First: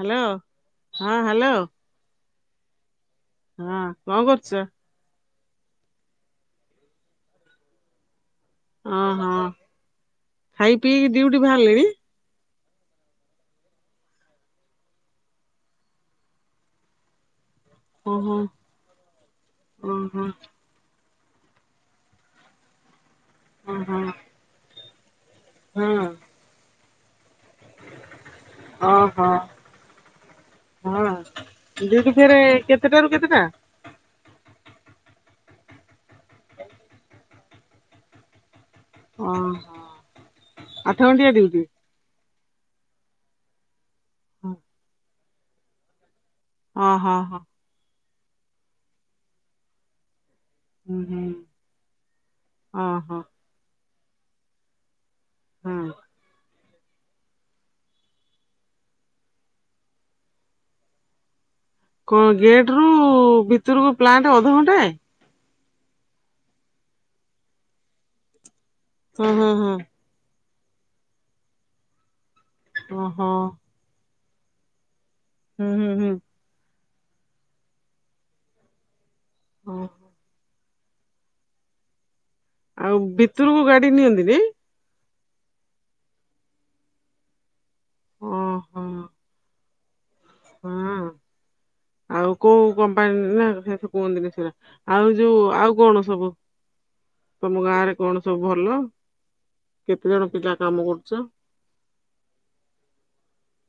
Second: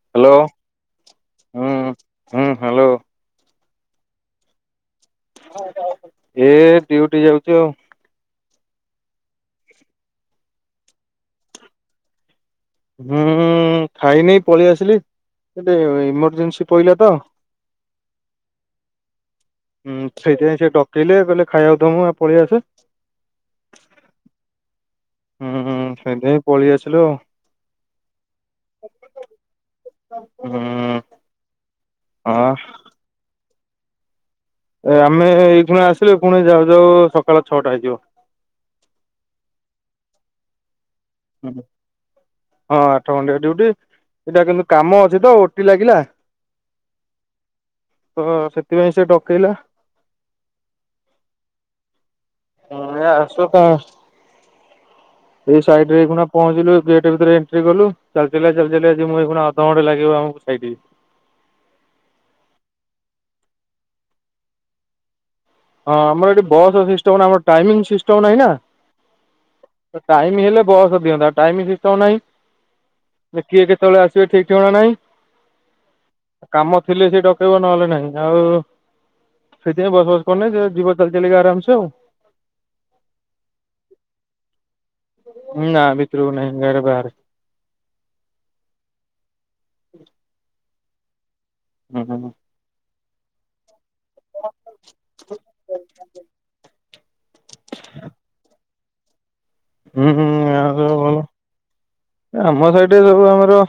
Hello ହଁ hello. ହୁଁ ହୁଁ ହ୍ୟାଲୋ ହଁ କଁ କରୁଚ? ଏ ଡ୍ୟୁଟି ଯାଉଛି ଆଉ। ଅହୋ ଖାଇ ପିଇକି ଡ୍ୟୁଟି ଭାଆରିଲେଣି? ହୁଁ-ଉ ଖାଇନି ପଳିଆସିଲି ଏ ଟିକେ ଏମର୍ଜେନ୍ସି ପଇଲା ତ ଓହୋ ହୁଁ ଓହୋ ସେଇଥିପାଇଁ ସେ ଡ କେଇଲେ କଇଲେ ଖାଇଆକୁ ଦମୁଁ ଆ ପଳେଇଆସେ ଓହୋ। ହୁଁ ହୁଁ ହଁ ସେଇଥିପାଇଁ ପଳିଆସିଲୁ ଆଉ। ଓହୋ ହୁଁ ହଁ ଡ୍ୟୁଟି ଫେରେ ହଁ କେତେଟାରୁ କେତେଟା? ଏ ଆମେ ଏଇ ଖୁଣା ଆସିଲୁ ପୁଣି ଯାଉ ଯାଉ ସକାଳ ଛଅଟା ହେଇଯିବ। ଓହୋ ଆଠ ଘଣ୍ଟିଆ ଡ୍ୟୁଟି। ହଁ ଆଠ ଘଣ୍ଟିଆ ଡ୍ୟୁଟି ଏଇଟା କିନ୍ତୁ କାମ ଅଛି ତ ଓଟି ଲାଗିଲା। ଓ ହଁ ହଁ। ତ-ଅ ସେଥିପାଇଁ ସେ ଡକେଇଲା। ହୁଁ ହୁଁ ଏଁ ଓହୋ ଆସୁକା ଏଇ ସାଇଡ୍ ହଁ ରେ ଏଇଖୁଣା ପହଞ୍ଚିଲୁ ଗେଟ୍ ଭିତରେ ଏଣ୍ଟ୍ରି କଲୁ ଚାଲିଚାଲିକା ଚାଲିଚାଲିକା ଯିମୁଁ ଏଇଖୁଣା ଅଧଘଣ୍ଟେ ଲାଗିବ ଆମକୁ ସାଇଡକୁ। କଣ ଗେଟରୁ-ଉ ଭିତୁରୁକୁ ପ୍ଲାଣ୍ଟ ଅଧଘଣ୍ଟାଏ? ହଁ ଆମର ଏଠି ବସ୍ ସିଷ୍ଟମ୍ ନା ଆମର ଟାଇମିଙ୍ଗ୍ ସିଷ୍ଟମ୍ ନାହିଁ ନା। ହୁଁ ହୁଁ ହୁଁ। ତ ଟାଇମ ହେଲେ ବସ ଦିଅନ୍ତା ଟାଇମ ସିଷ୍ଟମ୍ ନାହିଁ, ଓହୋ କିଏ କେ କେତବେଳେ ଆସିବେ ଠିକ୍ ଠିକଣା ନାହିଁ ହୁଁ ହୁଁ ହୁଁ। କାମ ଥିଲେ ସେ ଡକେଇବ ନହେଲେ ନାହିଁ ଆଉ-ଉ ହୁଁ ସେଇଥିପାଇଁ ବସ୍ ଫସ ଏ ସେ ଜୀବ ଚାଲି ଚାଲିକା ଆରାମ ସେ ଆଉ। ଆଉ ଭିତୁରୁକୁ ଗାଡି ନିଅନ୍ତିନି? ନାଁ ଭିତରକୁ ନାହିଁ ଗାଡି ବାହାରେ। ଓହୋ। ହଁ। ହୁଁ ହୁଁ। ଆଉ କୋଉଁ କମ୍ପାନୀରେ ନାଁ ସେଠୁଁ କୁହନ୍ତିନି ସେଗୁରା ଆଉ ଯୋଉଁ ଆଉ କଣ ସବୁ? ତମ ଗାଁରେ କଣ ସବୁ ଭଲ ହୁଁ କେତେ ହୁଁ ଜଣ ପିଲା ଆଉ କାମ ସବୁ ଭଲ କରୁଛ? ଆମ ସାଇଡ୍ ରେ ସବୁ ଆମର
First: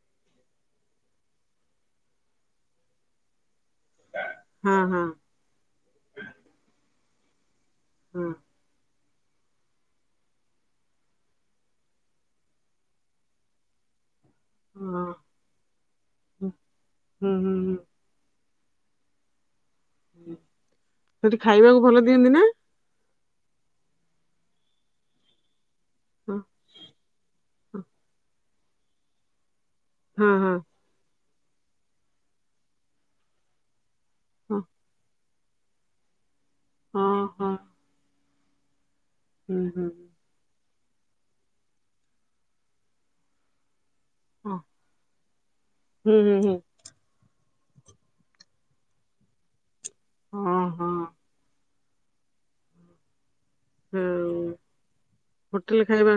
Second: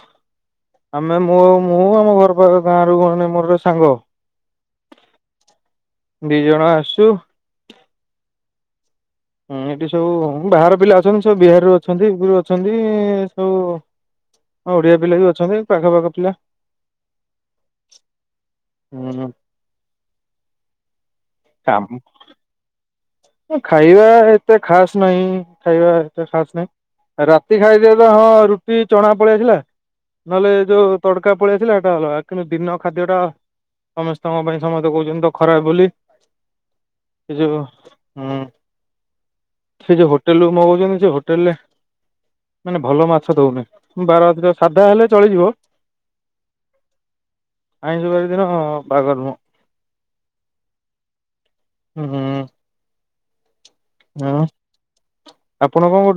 ଆମେ ମୁଁ ମୁଁ ଆମ ଘର ପାଖରେ ଗାଁ ରୁ ଗୋଟେ ମୋର ଜଣେ ସାଙ୍ଗ। ହଁ ହଁ। ଦି ଜଣ ଆସୁଁ। ହଁ। ହୁଁ ଏଠିଁ ସବୁ ବାହାର ପିଲା ଅଛନ୍ତି ସବୁ ବିହାରରୁ ଅଛନ୍ତି ଯୋଉଁ ରୁ ଅଛନ୍ତି ସବୁ। ହଁ ଓଡ଼ିଆ ପିଲା ବି ଅଛନ୍ତି। ଆମ ପାଖପାଖ ପିଲା ହୁଁ ହୁଁ ହୁଁ ହଁ ହଁ। ସେଠି ଖାଇବାକୁ କାମ ଭଲ ଦିଅନ୍ତି ନାଁ? ଖାଇବା ଏତେ ଖାସ୍ ନାହିଁ ଖାଇବା ଏତେ ହଁ ଖାସ ନାହିଁ ରା ତି ଖାଇବା ଟା ହଁ ରୁଟି ଚଣା ପଳେଇଆସିଲା ହଁ ହଁ ନହେଲେ ଯୋଉଁ ତଡ଼କା ପଳେଇ ଆସିଲା ଏଟା ଅଲଗା କିନ୍ତୁ ଦିନ ଖାଦ୍ୟଟା ସମସ୍ତଙ୍କ ହଁ ପାଇଁ ସମସ୍ତେ କହୁଛନ୍ତି ତ ଖରାପ୍ ବୋଲି। ହଁ ହଁ। ହୁଁ ହୁଁ ସେଇ ଯୋଉଁ କରୁଛି। ହୋଟେଲ୍ ମଗଉଛନ୍ତି ସେ ହୋଟେଲ ରେ ମାନେ ଭଲ ମାଛ ଦଉନାହିଁ। ମୋ ବାରଥିଲେ ହଁ ସାଧା ହେଲେ ଚଳିଯିବ। ହୁଁ ହୁଁ ହୁଁ ଆଇଁଷବାରି ଦିନ ହଁ ବାଗ ନୁହଁ। ହଁ ହଁ। ଉଁ ହୁଁ। ଆଉ ନାଁ ମଁ। ହୋଟେଲ ଖାଇବା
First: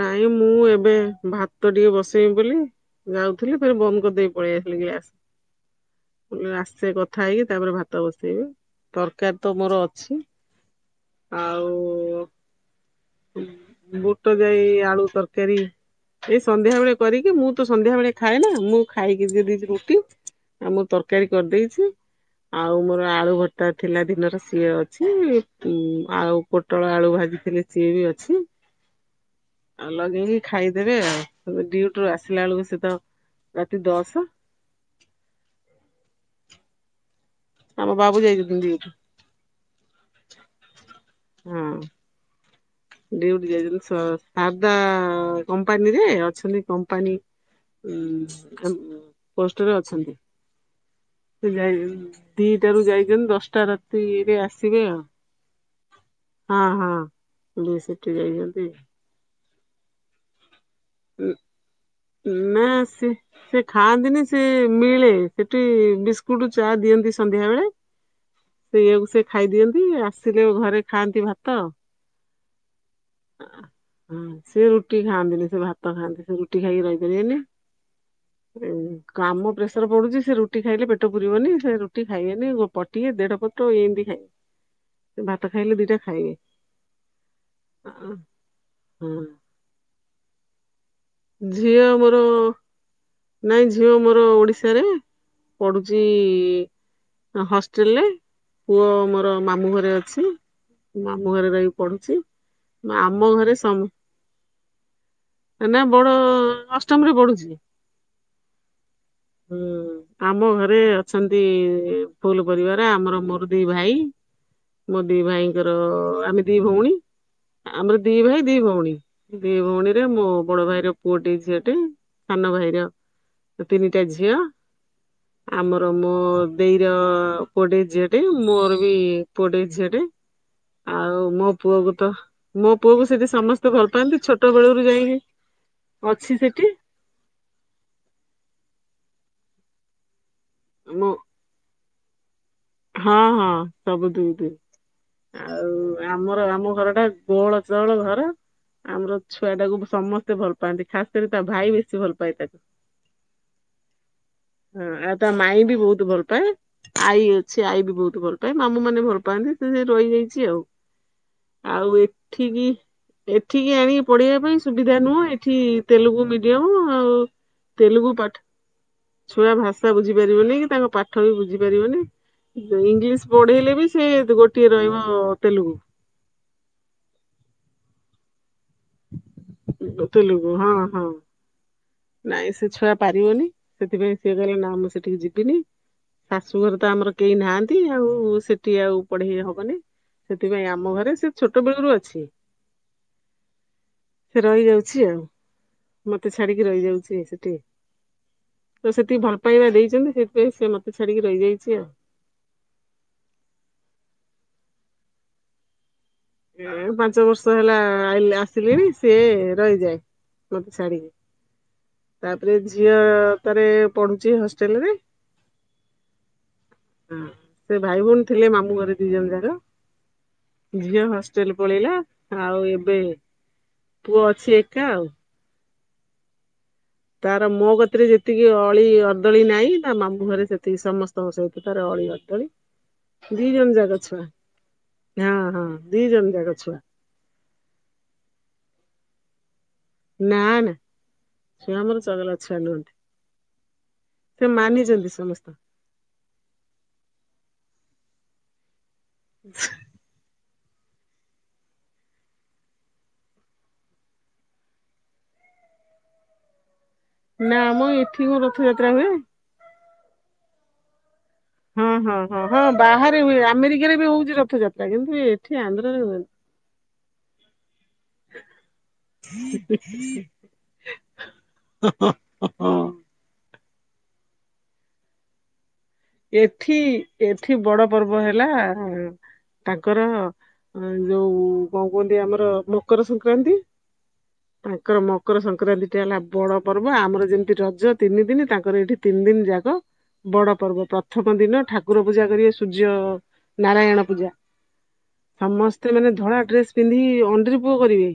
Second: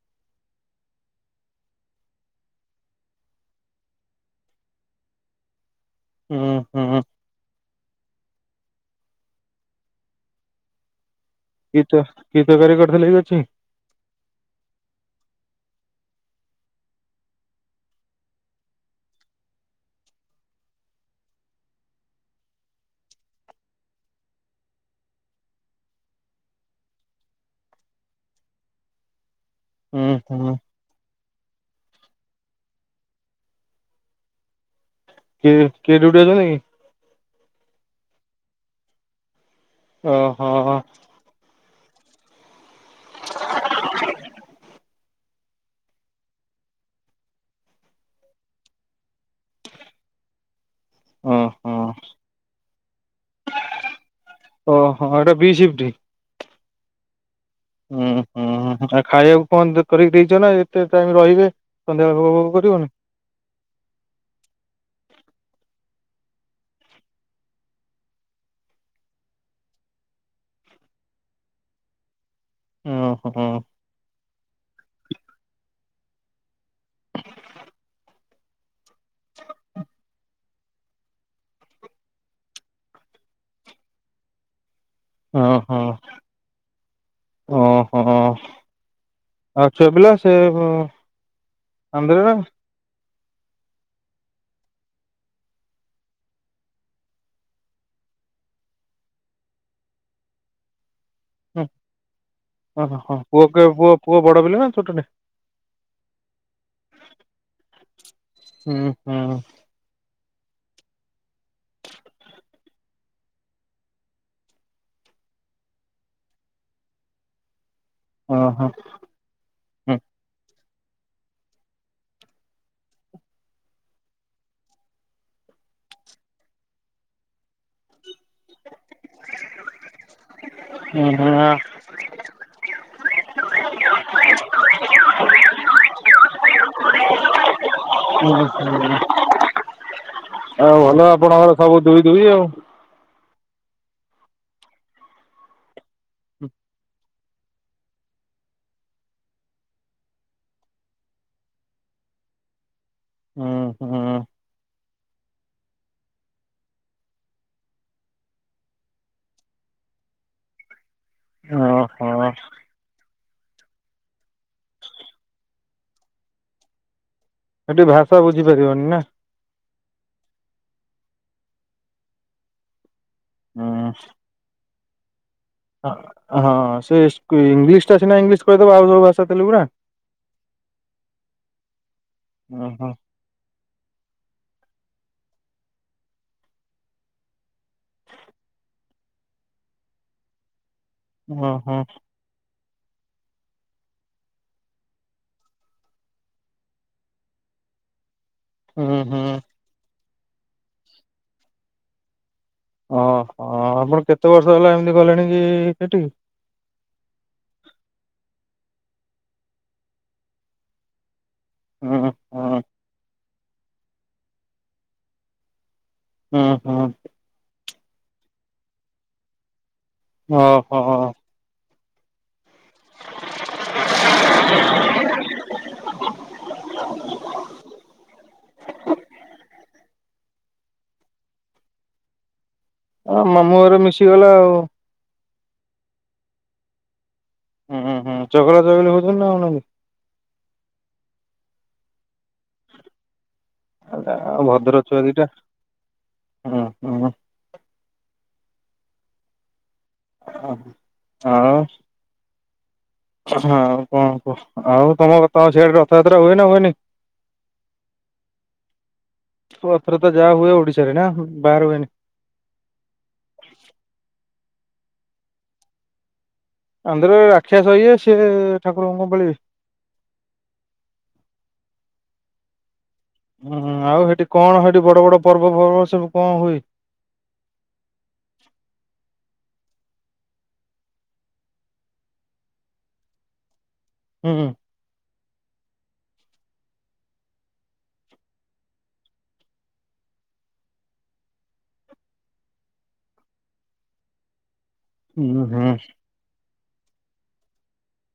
ନାଇଁ ମୁଁ ଏବେ ଭାତ ଟିକେ ବସେଇବି ବୋଲି। ଯାଉଥିଲି ଫରେ ବନ୍ଦ କରିଦେଇି ପଳେଇ ଆସିଲି ଗ୍ୟାସ୍। [inaudible] ମୁଁ କହିଲି ଆସେ ହୁଁ କଥା ହେଇକି ତାପରେ ଭାତ ବସେଇବି ତରକାରୀ ତ ମୋର ଅଛି। ଆଉ କିତର କି ତରକାରୀ କରିଥିଲେ କି ଏଠିଁ। ବୁଟ ଯାଇ ଆଳୁ ତରକାରୀ। ଏ ସନ୍ଧ୍ୟା ବେଳେ କରିକି ମୁଁ ତ ସନ୍ଧ୍ୟା ବେଳେ ଖାଏ ନାଁ ମୁଁ ଖାଇକି ଯିବି ରୁଟି। ଆଉ ମୁଁ ତରକାରୀ କରିଦେଇଛି। ଆଉ ମୋର ଆଳୁ ଭରତା ଥିଲା ଦିନର ସିଏ ଅଛି। ଯୋଉଁ ଆଉ ପୋଟଳ ଆଳୁ ଭାଜିଥିଲି ସିଏ ବି ଅଛି। ଆଉ ଲଗେଇକି ହୁଁ ହୁଁ ଖାଇବୁ ଦେବେ ଆଉ ଡିୁଟି ରୁ ଆସିଲା ବେଳକୁ ସିଏ ତ ରାତି ଦଶ। କିର କିରୁଡି ନାଇଁ। ଆମ ବାବୁ ଯାଇଛନ୍ତି ଡିଉଟି। ଓ ହୋ ହୋ। ହଁ। ଡିଉଟି ଯାଇଛନ୍ତି। ସ ସାରଦା କମ୍ପାନୀରେ ଅଛନ୍ତି କମ୍ପାନୀ ଉଁ ହୁଁ ଆମ ପୋଷ୍ଟରେ ଅଛନ୍ତି। ସେ ଯାଇ ଓହୋ ଦିଟାରୁ ଯାଇଛନ୍ତି ଦଶଟା ରାତିରେ ଆସିବେ। ଏଟା ବି ସିଫ୍ଟି ହଁ ହଁ। ବି ହୁଁ ସେଠି ହୁଁ ଯାଇଛନ୍ତି ଆଉ ଖାଇବାକୁ କଣ କରିକି ଦେଇଛ ନା ଏତେ ଟାଇମ୍ ରହିବେ। ସନ୍ଧ୍ୟାବେଳେ ଭୋଗ ଭୋଗ ମ କରିବନି ସେ [inaudible] ସେ ଖାଆନ୍ତିନି ସେ ମିଳେ ସେଠି ବିସ୍କୁଟ୍ ଚା ଦିଅନ୍ତି ସନ୍ଧ୍ୟା ବେଳେ। ସେ ଖାଇ ଦିଅନ୍ତି ଆସିଲେ ଘରେ ଖାଆନ୍ତି ଭାତ। ଓହୋ ସେ ରୁଟି ଖାଆନ୍ତିନି ସେ ଭାତ ଖାଆନ୍ତି ସେ ରୁଟି ରୁଟି ଖାଇକି ରହି ପାରିବେନି କାମ ପ୍ରେସର ପଡ଼ୁଚି ସେ ରୁ ରୁଟି ଖାଇଲେ ପେଟ ପୁରିବନି ସେ ରୁଟି ଖାଇବେନି ପଟିଏ ଦେଢ଼ ପଟ ଏମିତି ଖାଇ ସେ ଭାତ ଖାଇଲେ ଓହୋ ଦିଟା ଖାଇବେ ଓହୋ ହଁ। ଆଉ ଛୁଆ ପିଲା ସେ ଝିଅ ମୋର ଆନ୍ଧ୍ରରେ ନା ନାଇଁ ଝିଅ ମୋର ଓଡ଼ିଶାରେ ପଢ଼ୁଛି। ହଷ୍ଟେଲରେ ପୁଅ ମୋର ମାମୁଁ ଘରେ ଅଛି। ମାମୁଁ ଘରେ ରହକି ପଢ଼ୁଛି। ଓହୋ ପୁଅ ପୁଅ ବଡ଼ ପିଲାନା ଛୋଟଟା? ପୁଅ ଅଷ୍ଟମରେ ପଢ଼ୁଛି। ହୁଁ ହୁଁ ଆମ ଘରେ ଅଛନ୍ତି ଫୁଲ୍ ପରିବାର ଆମର ମୋର ଦି ଭାଇ। ମୋ ଦି ଭାଇଙ୍କର ଆମେ ଦି ଭଉଣୀ ଆମ ଦି ଭାଇ ଦି ଓହୋ ଭଉଣୀ ଦି ହୁଁ ଭଉଣୀରେ ମୋ ବଡ଼ ଭାଇର ପୁଅଟେ ଝିଅଟେ ସାନ ଭାଇର ତିନିଟା ଝିଅ। ଆମର ମୋ ଦିର ପୁଅଟେ ଝୀ ମୋର ବି ପୁଏଟେ ଝିଅଟେ ଆଉ ହୁଁ ମୋ ପୁଅକୁ ତ ମୋ ପୁଅକୁ ସେଠି ସମସ୍ତେ ଭଲ ପାଆନ୍ତି ଛୋଟ ବଳରୁ ଯାଇକି ଅଛି ସେଠି। ଆଉ ଭଲ ମୁଁ ଆପଣଙ୍କର ସବୁ ଦୁଇ ଦୁଇ ଆଉ। ହଁ ହଁ ସବୁ ଦୁଇ ଦୁଇ ଆଉ ଆମର ଆମ ଘରଟା କୋଳ ଚହଳ ଘର ଆମର ଛୁଆଟାକୁ ସମସ୍ତେ ଭଲ ପାଆନ୍ତି ଖାସ୍ କରି ତା ଭାଇ ବେଶୀ ଭଲ ପାଏ ତାକୁ। ହୁଁ ହୁଁ। ହଁ ଆଉ ତା ମାଇଁ ବି ବହୁତ ଭଲ ପାଏ ଆଈ ସେ ଆଇ ବି ବହୁତ ଭଲ ପାଏ ମାମୁଁ ମାନେ ଭଲ ପାଆନ୍ତି ସେମିତି ରହିଯାଇଛି ଆଉ। ଆଉ ଓହୋ ଏଠିବି ଏଠିକି ଆଣିକି ପଢ଼େଇବା ପାଇଁ ସୁବିଧା ନୁହଁ ଏଠି ତେଲୁଗୁ ମିଡିୟମ ଆଉ। ଏଠି ତେଲୁଗୁ ଭାଷା ପାଠ ବୁଝିପାରିବନି ନା। ଛୁଆ ଭାଷା ବୁଝି ପାରିବନି କି ତାଙ୍କ ପାଠ ବି ବୁଝି ପାରିବନି ଇଂଲିଶ ହୁଁ। ପଢ଼େଇଲେବି ସେ ଗୋଟିଏ ରହିବ ତେଲୁଗୁ। ହଁ ସେ ଇଂଲିଶ ଟା ନା ସିନା ଇଂଲିଶ [inaudible] ତୋ ଭାଉଜ କୁ ଆସେ ତେଲଗୁ ପରା ତେଲୁଗୁ ହଁ ହଁ। [unintelligible] ନାଇଁ ସେ ଛୁଆ ପାରିବନି ସେଥିପାଇଁ ସିଏ କହିଲେ ନା ମୁଁ ସେଠିକି ଯିବିନି। ଶାଶୁଘରେ ତ ଆମର କେହି ନାହାନ୍ତି ଆଉ ସେଠି ଆଉ ପଢ଼େଇ ହେବନି। ସେଥିପାଇଁ ଆମ ଘରେ ସେ ଛୋଟ ଓହୋ ବେଳରୁ ଅଛି। ସେ ରହିଯାଉଛି ଆଉ ମତେ ଛଡ଼ିକି ରହିଯାଇଛି ସେଠି। ହୁଁ ହୁଁ ସେତିକି ଭଲ ପାଇବା ଦେଇଛନ୍ତି ସେଇଥିପାଇଁ ସେ ମତେ ଛାଡ଼ିକି ରହିଯାଇଛି ଆଉ। ଓ ହ ଆପଣ କେତେ ବର୍ଷ ହେଲା ଏମିତି ଗଲେଣି କି ସେଠିକି? ଏ ପାଞ୍ଚ ବର୍ଷ ହେଲା ଆସିଲିଣି ସିଏ ରହିଯାଏ। ମତେ ଛାଡିକି। ହୁଁ ତାପରେ ଝିଅ ତାରେ ପଢୁଛି ହଷ୍ଟେଲ ରେ। ହଁ ହଁ ସେ ଭାଇ ଭଉଣୀ ଥିଲେ ମାମୁଁ ଘରେ ଦି ଜଣ ଯାକ ଓହୋ ଝିଅ ହ ହଷ୍ଟେଲ ପଳେଇଲା ଆଉ ଏବେ ପୁଅ ଅଛି ଏକା ଆଉ। ତାର ମୋ ଗତିରେ ଯେତିକି ଅଳି ଅର୍ଦଳି ନାହିଁ ତା ମାମୁଁ ଘରେ ସେତିକି ସମସ୍ତଙ୍କ ସହିତ ତାର ଅଳି ଅଛି। ତ ହଁ ମାମୁଁ ଘରେ ମିଶିଗଲା ଆଉ। ହଁ ହଁ ଦି ଜଣ ଯାକ ଛୁଆ। ହୁଁ ହୁଁ ଚଗଲା ଚଗଲି ହଉଛନ୍ତି ନା ହଉନାହାନ୍ତି। ନା ନା ସିଏ ଆମର ଚଗଲା ଛୁଆ ନୁହନ୍ତି। ଆଉ ସେ ଭଦ୍ର ଛୁଆ ମାନିଛନ୍ତି ଦିଟା ସମସ୍ତ ହୁଁ ହୁଁ। ଆ ହ ଆଉ ହଁ କଣ କୁହ ଆଉ ତମ ତମ ସିଆଡେ ରଥଯାତ୍ରା ହୁଏ ନା ହୁଏନି? ନା ମ ଏଠି କଣ ରଥଯାତ୍ରା ହୁଏ। ରଥଯାତ୍ରା ଯାହା ହୁଏ ଓଡିଶାରେ ନା। ବାହାରେ ହୁଏନି? ହଁ ହଁ ହଁ ହଁ ବାହାରେ ହୁଏ ଆମେରିକାରେ ବି ହଉଛି ରଥଯାତ୍ରା କିନ୍ତୁ ଏଠି ଆନ୍ଧ୍ରାରେ ହୁଏନି। ଆନ୍ଧ୍ରାରେ ରାକ୍ଷସ ଇଏ ସିଏ ଠାକୁରଙ୍କୁ କଣ ଭଳି ହ ହ ହ ହୁଁ ଆଉ ସେଠି କଣ ସେଠି ବଡ ବଡ ପର୍ବ ପର୍ବ ସବୁ କଣ ହୁଏ? ଏଠି ଏଠି ବଡ ପର୍ବ ହେଲା। ତାଙ୍କର ଯୋଉ କଣ କୁହନ୍ତି ଆମର ମକର ସଂକ୍ରାନ୍ତି। ହୁଁ ହୁଁ। ତାଙ୍କର ମକର ସଂକ୍ରାନ୍ତି ଟା ହେଲା ବଡ ପର୍ବ ଆମର ଯେମିତି ରଜ ତିନି ଦିନ ତାଙ୍କର ଏଇଠି ତିନି ଦିନ ଯାକ ବଡ ପର୍ବ ପ୍ରଥମ ଦିନ ଠାକୁର ପୂଜା କରିବେ ସୂର୍ଯ୍ୟ ନାରାୟଣ ପୂଜା। ହୁଁ ହୁଁ ସମସ୍ତେ ମାନେ ଧଳା ଡ୍ରେସ ପିନ୍ଧି ଅଣ୍ଡିରପୁଅ କରିବେ।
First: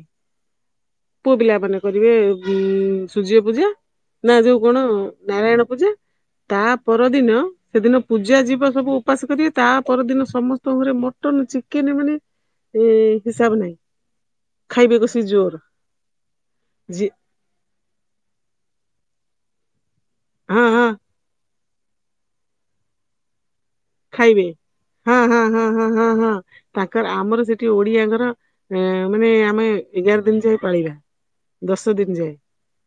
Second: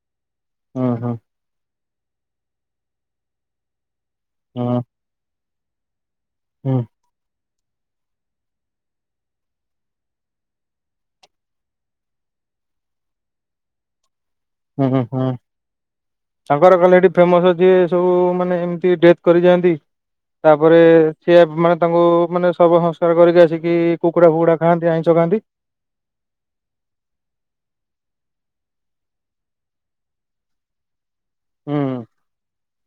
ହଁ ହଁ। ପୁଅ ପିଲା ମାନେ କରିବେ ଉ ସୂର୍ଯ୍ୟ ପୂଜା ନା ଯୋଉ କଣ ହୁଁ ନାରାୟଣ ପୂଜା ତା ହୁଁ ପରଦିନ। ସେଦିନ ପୂଜା ଯିବା ସବୁ ଉପାସ କରିବେ ତା ପରଦିନ ସମସ୍ତଙ୍କ ଘରେ ମଟନ ଚିକେନ ମାନେ ସେ ହିସାବ ନାହିଁ। ହୁଁ ଖାଇବେ ହୁଁ କଷି ହୁଁ ଜୋର ତାଙ୍କର କହିଲ ଜି ଏଠି ଫେମସ ଅଛି। ସବୁ ମାନେ ଏମତି ଡେଥ କରିଯାଆନ୍ତି ହଁ ତାପରେ ହଁ ସେ ମାନେ ତାଙ୍କୁ ମାନେ ସବୁ ସଂସ୍କାର କରିକି ଆସିକି। କୁକୁଡା ଖାଇବେ ଫୁକୁଡା ଖାଆନ୍ତି ଆଇଁଷ ହଁ ହଁ ଖାଆନ୍ତି। ହଁ ହଁ ହଁ ହଁ। ତାଙ୍କର ଆମର ସେଠି ଓଡିଆଙ୍କର ମାନେ ଆମେ ଏଗାର ଦିନ ଯାଇଏ ପାଳିବା। ହୁଁ ଦଶ ଦିନ ଯାଏ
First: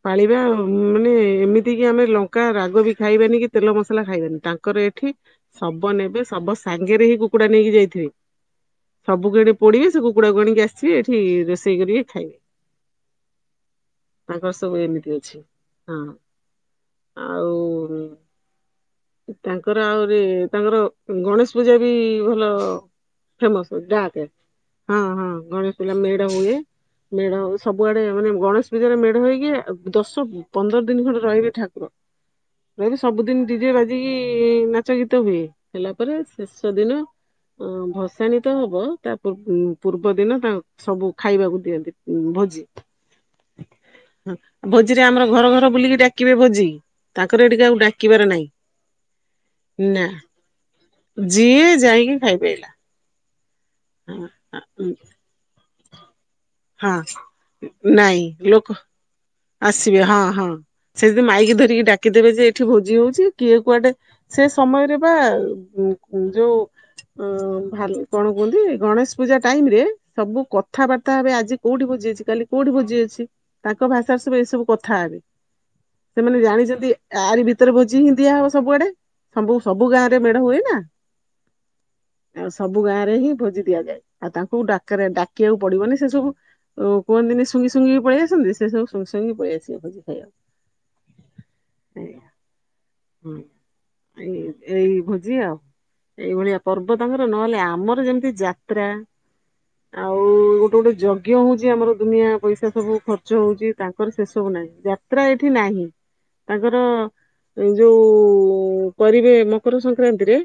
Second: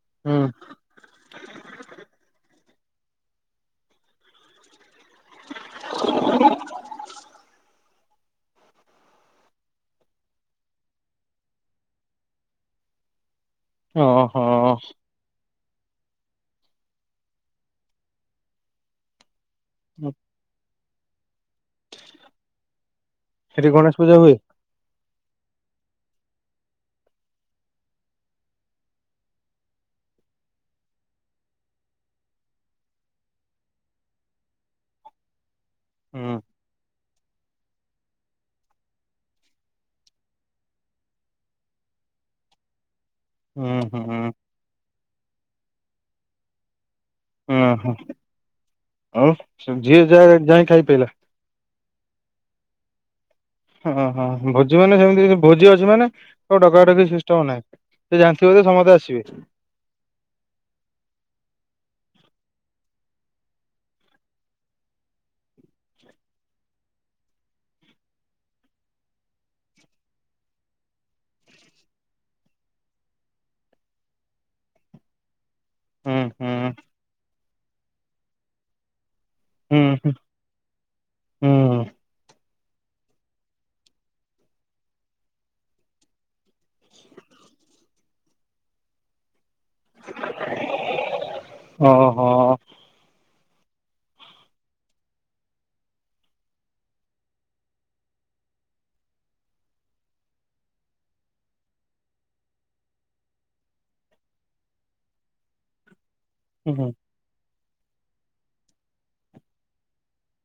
ପାଳିବା ହୁଁ ଆଉ। ମାନେ ଏମିତି କି ଆମେ ଲଙ୍କା ରାଗ ବି ଖାଇବାନି କି ତେଲ ମସଲା ଖାଇବାନି ତାଙ୍କର ଏଠି ଶବ ନେବେ ସବ ସାଙ୍ଗରେ ହିଁ କୁକୁଡା ନେଇକି ଯାଇଥିବେ। ସବୁ ଏଣେ ପୋଡିବେ ସେ କୁକୁଡ଼ାକୁ ଆଣିକି ଆସିବେ ଏଠି ରୋଷେଇ କରିକି ଖାଇବେ। [inaudible] ଓହୋ ତାଙ୍କର ସବୁ ଏମିତି ଅଛି। ହଁ ଆଉ ତାଙ୍କର ଆହୁରି ତାଙ୍କର ଗଣେଶ ପୂଜା ବି ଭଲ ସେଠି ଫେମସ [unintelligible] ଗଣେଶ ପୂଜା ହଡକ ହୁଏ? ହଁ ହଁ ଗଣେଶ ପୁଜା ମେଢ ହୁଏ। ମେଢ ସବୁଆଡେ ମାନେ ଗଣେଶ ପୂଜାରେ ମେଢ ହେଇକି ଦଶ ପନ୍ଦର ଦିନ ଖଣ୍ଡେ ରହିବେ ଠାକୁର। ରହି ସବୁଦିନ ଡିଜେ ବାଜିକି ନାଚ ଗୀତ ହୁଏ ହେଲା ପରେ ହୁଁ ସେଦିନ ଅ ଭସାଣି ତ ହବ ତା ପୂର୍ବ ଦିନ ତାଙ୍କ ସବୁ ଖାଇବାକୁ ଦିଅନ୍ତି ଭୋଜି। ହୁଁ ହୁଁ ହୁଁ। ଭୋଜିରେ ଆମର ଘର ଘର ବୁଲିକି ଡାକିବେ ଭୋଜି ତାଙ୍କର ଏ ଟିକେ ଆଉ ହୁଁ ଡାକିବାରେ ନାହିଁ। ଆଉ ଯିଏ ନା ଯାହା ଯାଇ ଖାଇ ପାଇଲା? ଯିଏ ଯାଇକି ଖାଇ ପାଈଲା। ଓହୋ ଭୋଜି ମାନେ ସେମିତି ଭୋଜି ଅଛି ମାନେ ଆଉ ଡକା ହଁ ଡକି ସିଷ୍ଟମ ନାହିଁ। ନାଇଁ ସେ ଜାଣିଥିବେ ଯେ ଲୋକ ସମସ୍ତେ ଆସିବେ। ଆସିବେ ହଁ ହଁ, ସେ ଯଦି ମାଇକି ଧରିକି ଡାକିଦେବେ ଯେ ଏଇଠି ଭୋଜି ହଉଛି କିଏ କୁଆଡେ। ସେ ସମୟରେ ପା ଯୋଉ ଉଁ ଭାଲୁ କଣ କୁହନ୍ତି ଏ ଗଣେଶ ପୂଜା ଟାଇମ ରେ ସବୁ କଥାବାର୍ତ୍ତା ହେବେ ଆଜି କୋଉଠି ଭୋଜି ଅଛି କାଲି କୋଉଠି ଭୋଜି ଅଛି ତାଙ୍କ ଭାଷ ସ ସବୁ ଏ ସବୁ କଥା ହେବେ ହୁଁ ସେମାନେ ହୁଁ ଜାଣିଛନ୍ତି ଆରି ଭିତରେ ଭୋଜି ହିଁ ଦିଆହବ ସବୁଆଡେ ସବୁ ହୁଁ ସବୁ ଗାଁ ହୁଁ ରେ ମେଢ ହୁଏ ନା। ହୁଁ ଆଉ ସବୁ ଗାଁରେ ହିଁ ଭୋଜି ଦିଆଯାଏ ଆଉ ତାଙ୍କୁ ଡାକରା ଡାକିବାକୁ ପଡିବନି ସେ ସବୁ ଓ କୁହନ୍ତିନି ଶୁଙ୍ଗି ଶୁଙ୍ଗି ପଳେଇଆସନ୍ତି ସେ ସବୁ ସୁଙ୍ଗି ସୁଙ୍ଗୀ କି ପଳେଇଆସିବେ ଭୋଜି ଖାଇବାକୁ ସେଇଆ। ଓହୋ। ହୁଁ ଏଇ ଏଇ ଭୋଜି ଆଉ। ଏଇଭଳିଆ ପର୍ବ ତାଙ୍କର। ନହେଲେ ଆମର ଯେମିତି ଯାତ୍ରା। ଆଉ ଗୋଟେ ଗୋଟେ ଯଜ୍ଞ ହଉଛି ଆମର ଦୁନିଆ ପଇସା ସବୁ ଖର୍ଚ୍ଚ ହଉଛି। ତାଙ୍କର ସେ ସବୁ ନାହିଁ। ଯାତ୍ରା ଏଠି ନାହିଁ। [inaudible] ତାଙ୍କର ଯୋଉ କରିବେ ମକର ସଂକ୍ରାନ୍ତିରେ।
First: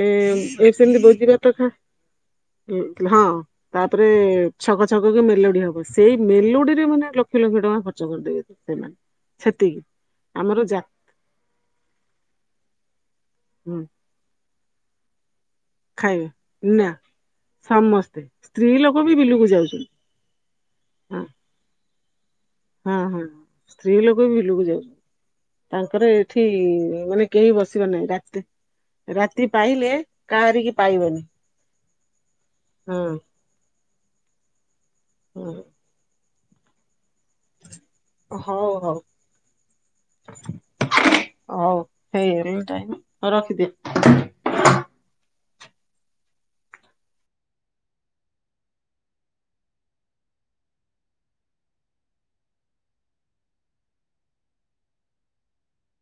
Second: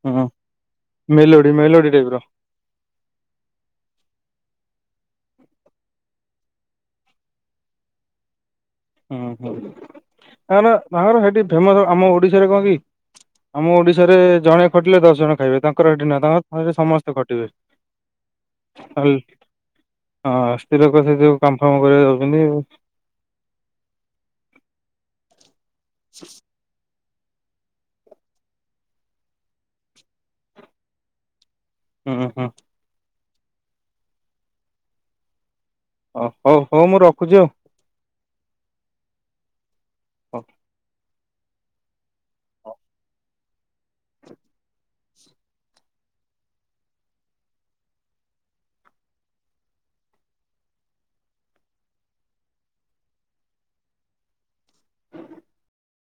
ଏ ହୁଁ ଏ ସେମତି ବୋଜିବା ମେଲୋଡି ତଥା ମେଲୋଡି ଟାଇପ ର ହଁ। ତାପରେ ଛକ ଛକ କି ମେଲୁଡି ହବ ସେଇ ମେଲୁଡିରେ ମାନେ ଲକ୍ଷ ଲକ୍ଷ ଟଙ୍କା ଖର୍ଚ୍ଚ କରିଦେବେ। ସେ [unintelligible] ହୁଁ ହୁଁ ଆ [unintelligible] ନ ନ ହେଡି ଫେମସ ଆମ ଓଡିଶାରେ କଣ କି ଆମ ହୁଁ ଓଡିଶାରେ ଜଣେ ଖଟିଲେ ଦଶ ଜଣ ଖାଇବେ ତାଙ୍କ ତାଙ୍କର ସେଠି ନା ଖାଇବେ ତାଙ୍କର ସେଠି ନା ସମସ୍ତେ ଖଟିବେ ସମସ୍ତେ ସ୍ତ୍ରୀ ଲୋକ ବି ହଁ ବିଲକୁ ଯାଉଛନ୍ତି। ସ୍ତ୍ରୀ ଲୋକ ସେ ହଁ ସବୁ କାମ ଫାମ କରିବା ଯାଉଛନ୍ତି। ହଁ ହଁ ସ୍ତ୍ରୀ ଲୋକ ବି ବିଲୁକୁ ଯାଉଛନ୍ତି। ତାଙ୍କର ଏଠି। ଠି ମାନେ କେହି ବସିବ ନାହିଁ ରାତି ରାତି ପାଇଲେ କାହାରି କିି ପାଇବନି। ହୁଁ ହୁଁ। ହଁ ହଁ। ଓ ହଉ ହଉ ମୁଁ ରଖୁଛି ଆଉ। ହଉ ଆଉ। ହଉ। ହଉ ହେଇଗଲାଣି ଟାଇମ୍ ହଉ ରଖିଦିଅ।